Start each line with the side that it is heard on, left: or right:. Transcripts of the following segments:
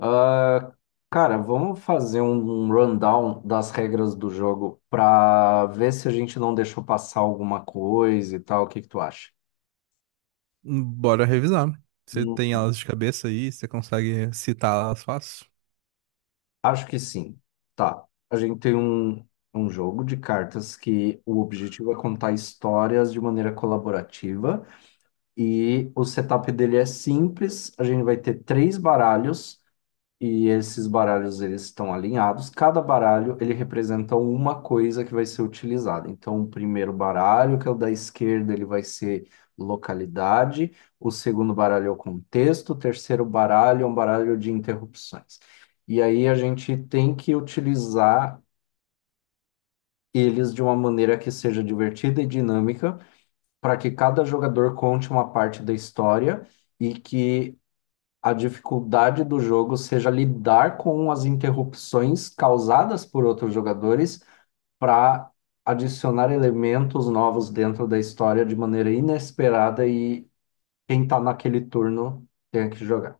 left: Ah, cara, vamos fazer um rundown das regras do jogo para ver se a gente não deixou passar alguma coisa e tal. O que que tu acha?
right: Bora revisar. Você tem
left: Hum.
right: elas de cabeça aí, você consegue citar elas fácil?
left: Acho que sim. Tá. A gente tem um jogo de cartas que o objetivo é contar histórias de maneira colaborativa, e o setup dele é simples. A gente vai ter 3 baralhos. E esses baralhos eles estão alinhados. Cada baralho ele representa uma coisa que vai ser utilizada. Então, o primeiro baralho, que é o da esquerda, ele vai ser localidade. O segundo baralho é o contexto. O terceiro baralho é um baralho de interrupções. E aí a gente tem que utilizar eles de uma maneira que seja divertida e dinâmica, para que cada jogador conte uma parte da história e que a dificuldade do jogo seja lidar com as interrupções causadas por outros jogadores para adicionar elementos novos dentro da história de maneira inesperada, e quem está naquele turno tem que jogar.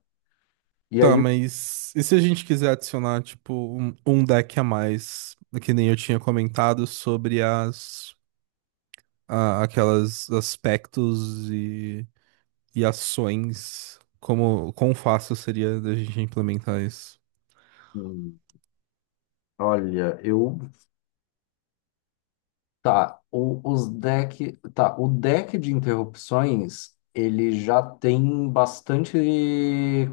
left: E
right: Tá,
left: aí,
right: mas e se a gente quiser adicionar, tipo, um deck a mais, que nem eu tinha comentado, sobre aquelas aspectos e ações, como, quão fácil seria da gente implementar isso?
left: hum, olha, eu tá, o deck de interrupções, ele já tem bastante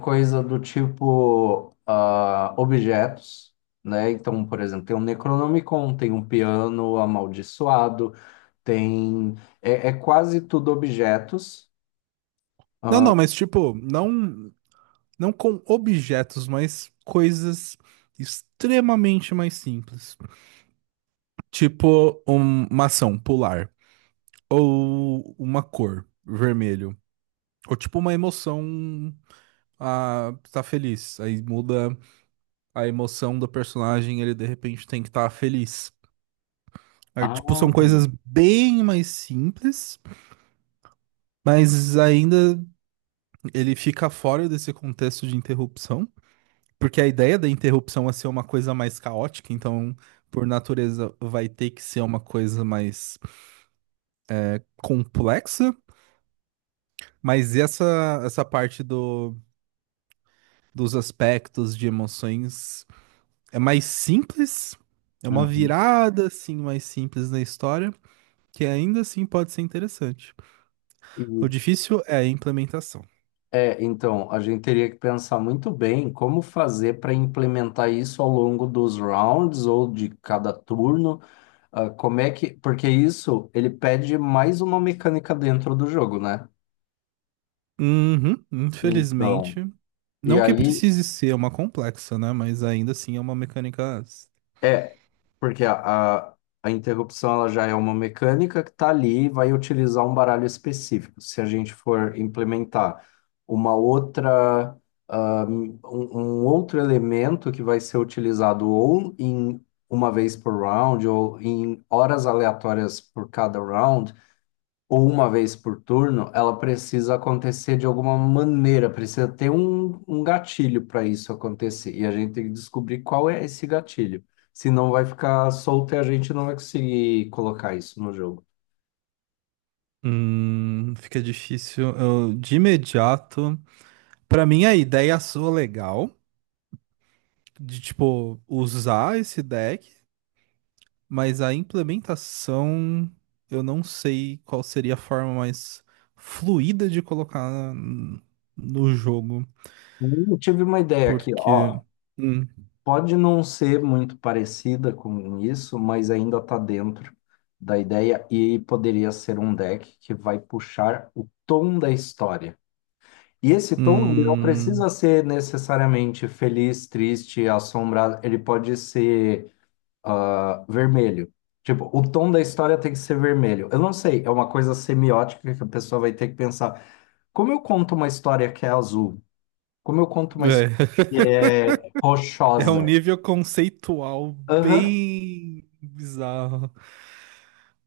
left: coisa do tipo objetos, né? Então, por exemplo, tem um Necronomicon, tem um piano amaldiçoado, tem... é quase tudo objetos.
right: Não, não, mas tipo, não, não com objetos, mas coisas extremamente mais simples. Tipo, uma ação, pular. Ou uma cor, vermelho. Ou tipo uma emoção, ah, tá feliz. Aí muda a emoção do personagem, ele de repente tem que estar feliz. Aí,
left: Ah,
right: tipo, são coisas bem mais simples, mas ainda ele fica fora desse contexto de interrupção, porque a ideia da interrupção é ser uma coisa mais caótica, então, por natureza, vai ter que ser uma coisa mais complexa, mas essa parte do dos aspectos de emoções é mais simples, é uma
left: uhum.
right: virada assim mais simples na história, que ainda assim pode ser interessante.
left: E,
right: O difícil é a implementação.
left: então, a gente teria que pensar muito bem como fazer para implementar isso ao longo dos rounds ou de cada turno. Ah, como é que. Porque isso, ele pede mais uma mecânica dentro do jogo, né?
right: Uhum,
left: Então.
right: infelizmente,
left: E
right: não que
left: aí,
right: precise ser uma complexa, né? Mas ainda assim é uma mecânica.
left: é. Porque a interrupção ela já é uma mecânica que tá ali e vai utilizar um baralho específico. Se a gente for implementar uma outra, um outro elemento que vai ser utilizado ou em uma vez por round, ou em horas aleatórias por cada round, ou uma vez por turno, ela precisa acontecer de alguma maneira, precisa ter um gatilho para isso acontecer. E a gente tem que descobrir qual é esse gatilho. Senão vai ficar solto e a gente não vai conseguir colocar isso no jogo.
right: Fica difícil. Eu, de imediato, pra mim a ideia soa legal de tipo usar esse deck. Mas a implementação, eu não sei qual seria a forma mais fluida de colocar no jogo,
left: Eu tive uma ideia aqui,
right: porque
left: ó.
right: hum,
left: Pode não ser muito parecida com isso, mas ainda está dentro da ideia, e poderia ser um deck que vai puxar o tom da história. E esse tom, ele não
right: é,
left: precisa ser necessariamente feliz, triste, assombrado, ele pode ser vermelho. Tipo, o tom da história tem que ser vermelho. Eu não sei, é uma coisa semiótica que a pessoa vai ter que pensar. Como eu conto uma história que é azul? Como eu conto uma história que é
right: é um
left: rochosa?
right: nível conceitual
left: Aham,
right: bem bizarro.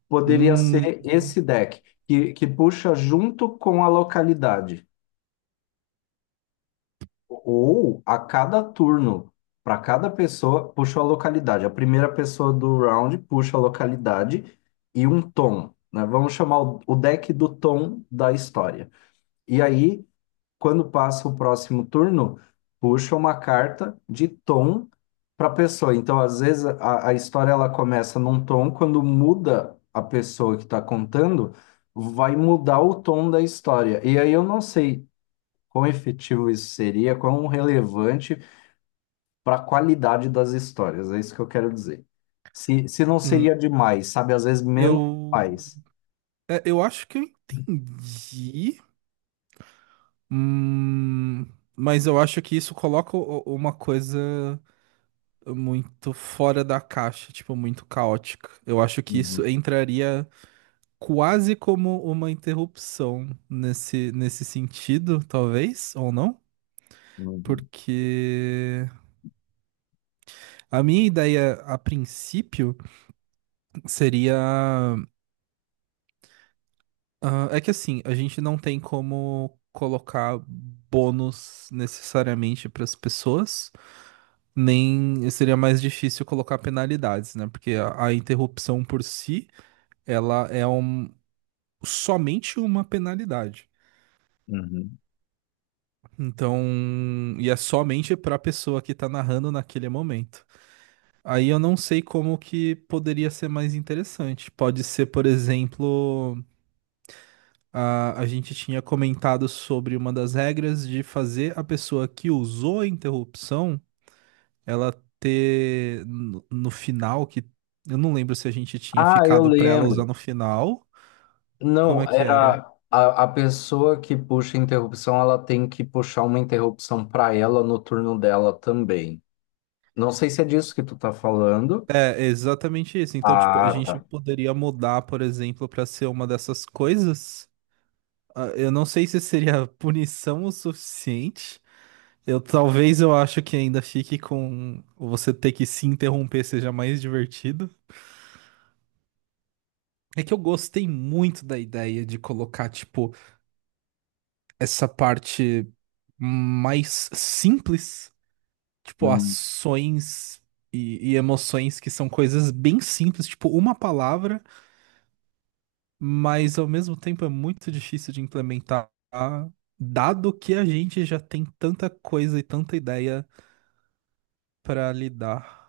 left: poderia
right: Hum,
left: ser esse deck, que puxa junto com a localidade. Ou a cada turno, para cada pessoa, puxa a localidade. A primeira pessoa do round puxa a localidade e um tom, né? Vamos chamar o deck do tom da história. E aí, quando passa o próximo turno, puxa uma carta de tom para a pessoa. Então, às vezes, a história ela começa num tom, quando muda a pessoa que está contando, vai mudar o tom da história. E aí eu não sei quão efetivo isso seria, quão relevante para a qualidade das histórias, é isso que eu quero dizer. Se não
right: hum,
left: seria demais, sabe? Às vezes menos
right: eu,
left: mais.
right: é, eu acho que eu entendi, hum, mas eu acho que isso coloca uma coisa muito fora da caixa, tipo, muito caótica. Eu acho que isso
left: Uhum,
right: entraria quase como uma interrupção nesse sentido, talvez, ou não?
left: uhum,
right: Porque a minha ideia a princípio seria. Ah, é que assim, a gente não tem como colocar bônus necessariamente para as pessoas, nem seria mais difícil colocar penalidades, né? Porque a interrupção por si ela é somente uma penalidade.
left: uhum.
right: Então, e é somente para a pessoa que tá narrando naquele momento. Aí eu não sei como que poderia ser mais interessante. Pode ser, por exemplo, a gente tinha comentado sobre uma das regras de fazer a pessoa que usou a interrupção, ela ter no final, que eu não lembro se a gente tinha
left: Ah, eu
right: ficado para ela usar
left: lembro.
right: no final. Como
left: Não,
right: é que era?
left: era a pessoa que puxa a interrupção, ela tem que puxar uma interrupção para ela no turno dela também. Não sei se é disso que tu tá falando.
right: É, exatamente isso. Então, tipo, a
left: Ah,
right: gente
left: tá.
right: poderia mudar, por exemplo, para ser uma dessas coisas. Ah, eu não sei se seria punição o suficiente. Eu, talvez eu acho que ainda fique com você ter que se interromper seja mais divertido. É que eu gostei muito da ideia de colocar, tipo, essa parte mais simples, tipo,
left: Hum,
right: ações e emoções que são coisas bem simples, tipo, uma palavra. Mas ao mesmo tempo é muito difícil de implementar, dado que a gente já tem tanta coisa e tanta ideia pra lidar.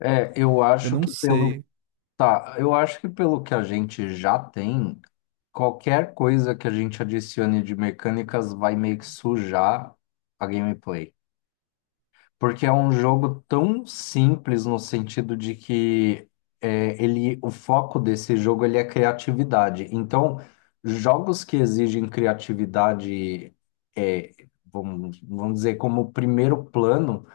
left: É, eu
right: Eu
left: acho
right: não
left: que pelo
right: sei.
left: Tá, eu acho que pelo que a gente já tem, qualquer coisa que a gente adicione de mecânicas vai meio que sujar a gameplay. Porque é um jogo tão simples no sentido de que o foco desse jogo ele é criatividade. Então, jogos que exigem criatividade, é, vamos dizer, como primeiro plano.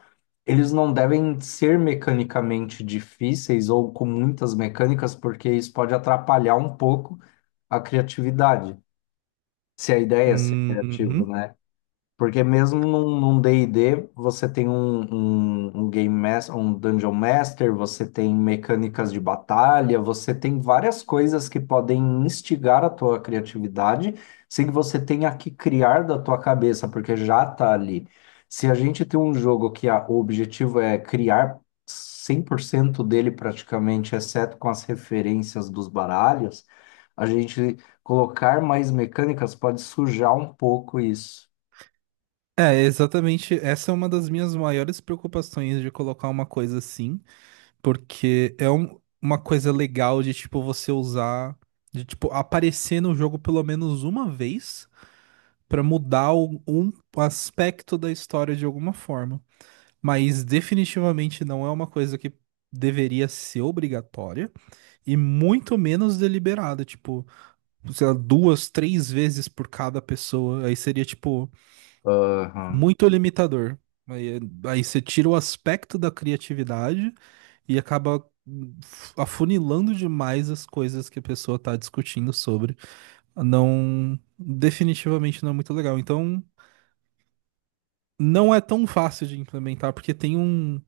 left: Eles não devem ser mecanicamente difíceis ou com muitas mecânicas, porque isso pode atrapalhar um pouco a criatividade. Se a ideia é ser criativo,
right: Uhum.
left: né? Porque mesmo num D&D, você tem um Game Master, um Dungeon Master, você tem mecânicas de batalha, você tem várias coisas que podem instigar a tua criatividade, sem que você tenha que criar da tua cabeça, porque já tá ali. Se a gente tem um jogo que o objetivo é criar 100% dele praticamente, exceto com as referências dos baralhos, a gente colocar mais mecânicas pode sujar um pouco isso.
right: É, exatamente. Essa é uma das minhas maiores preocupações de colocar uma coisa assim, porque é uma coisa legal de tipo você usar, de tipo aparecer no jogo pelo menos uma vez pra mudar um aspecto da história de alguma forma. Mas definitivamente não é uma coisa que deveria ser obrigatória e muito menos deliberada, tipo, sei lá, duas, três vezes por cada pessoa, aí seria, tipo,
left: Aham.
right: muito limitador. Aí, aí você tira o aspecto da criatividade e acaba hum, afunilando demais as coisas que a pessoa tá discutindo sobre. Não, definitivamente não é muito legal. Então, não é tão fácil de implementar, porque tem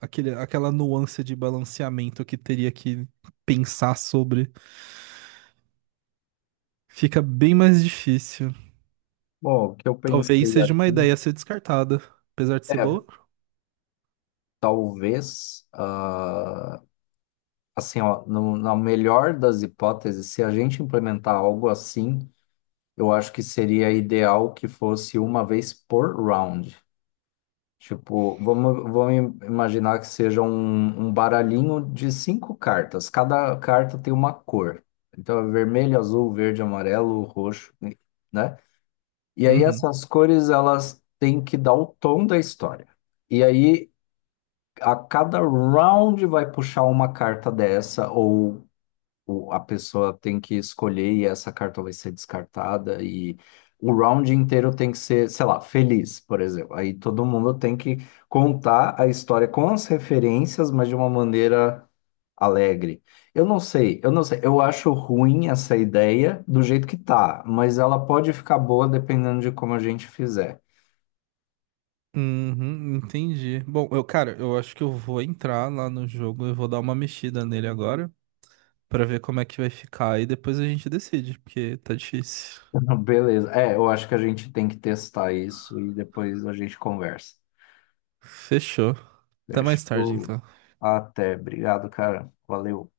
right: aquele, aquela nuance de balanceamento que teria que pensar sobre. Fica bem mais difícil.
left: Bom, o que eu
right: Talvez
left: pensei
right: seja uma
left: aqui
right: ideia a ser descartada, apesar de ser
left: é,
right: boa.
left: talvez, assim, ó, na melhor das hipóteses, se a gente implementar algo assim, eu acho que seria ideal que fosse uma vez por round. Tipo, vamos imaginar que seja um baralhinho de 5 cartas. Cada carta tem uma cor. Então, é vermelho, azul, verde, amarelo, roxo, né? E aí
right: Uhum.
left: essas cores elas têm que dar o tom da história. E aí a cada round vai puxar uma carta dessa, ou a pessoa tem que escolher e essa carta vai ser descartada, e o round inteiro tem que ser, sei lá, feliz, por exemplo. Aí todo mundo tem que contar a história com as referências, mas de uma maneira alegre. Eu não sei, eu não sei. Eu acho ruim essa ideia do jeito que tá, mas ela pode ficar boa dependendo de como a gente fizer.
right: Uhum, entendi. Bom, eu, cara, eu acho que eu vou entrar lá no jogo, eu vou dar uma mexida nele agora pra ver como é que vai ficar e depois a gente decide, porque tá difícil.
left: Não, beleza. É, eu acho que a gente tem que testar isso e depois a gente conversa.
right: Fechou. Até mais tarde,
left: Fechou.
right: então.
left: Até. Obrigado, cara. Valeu.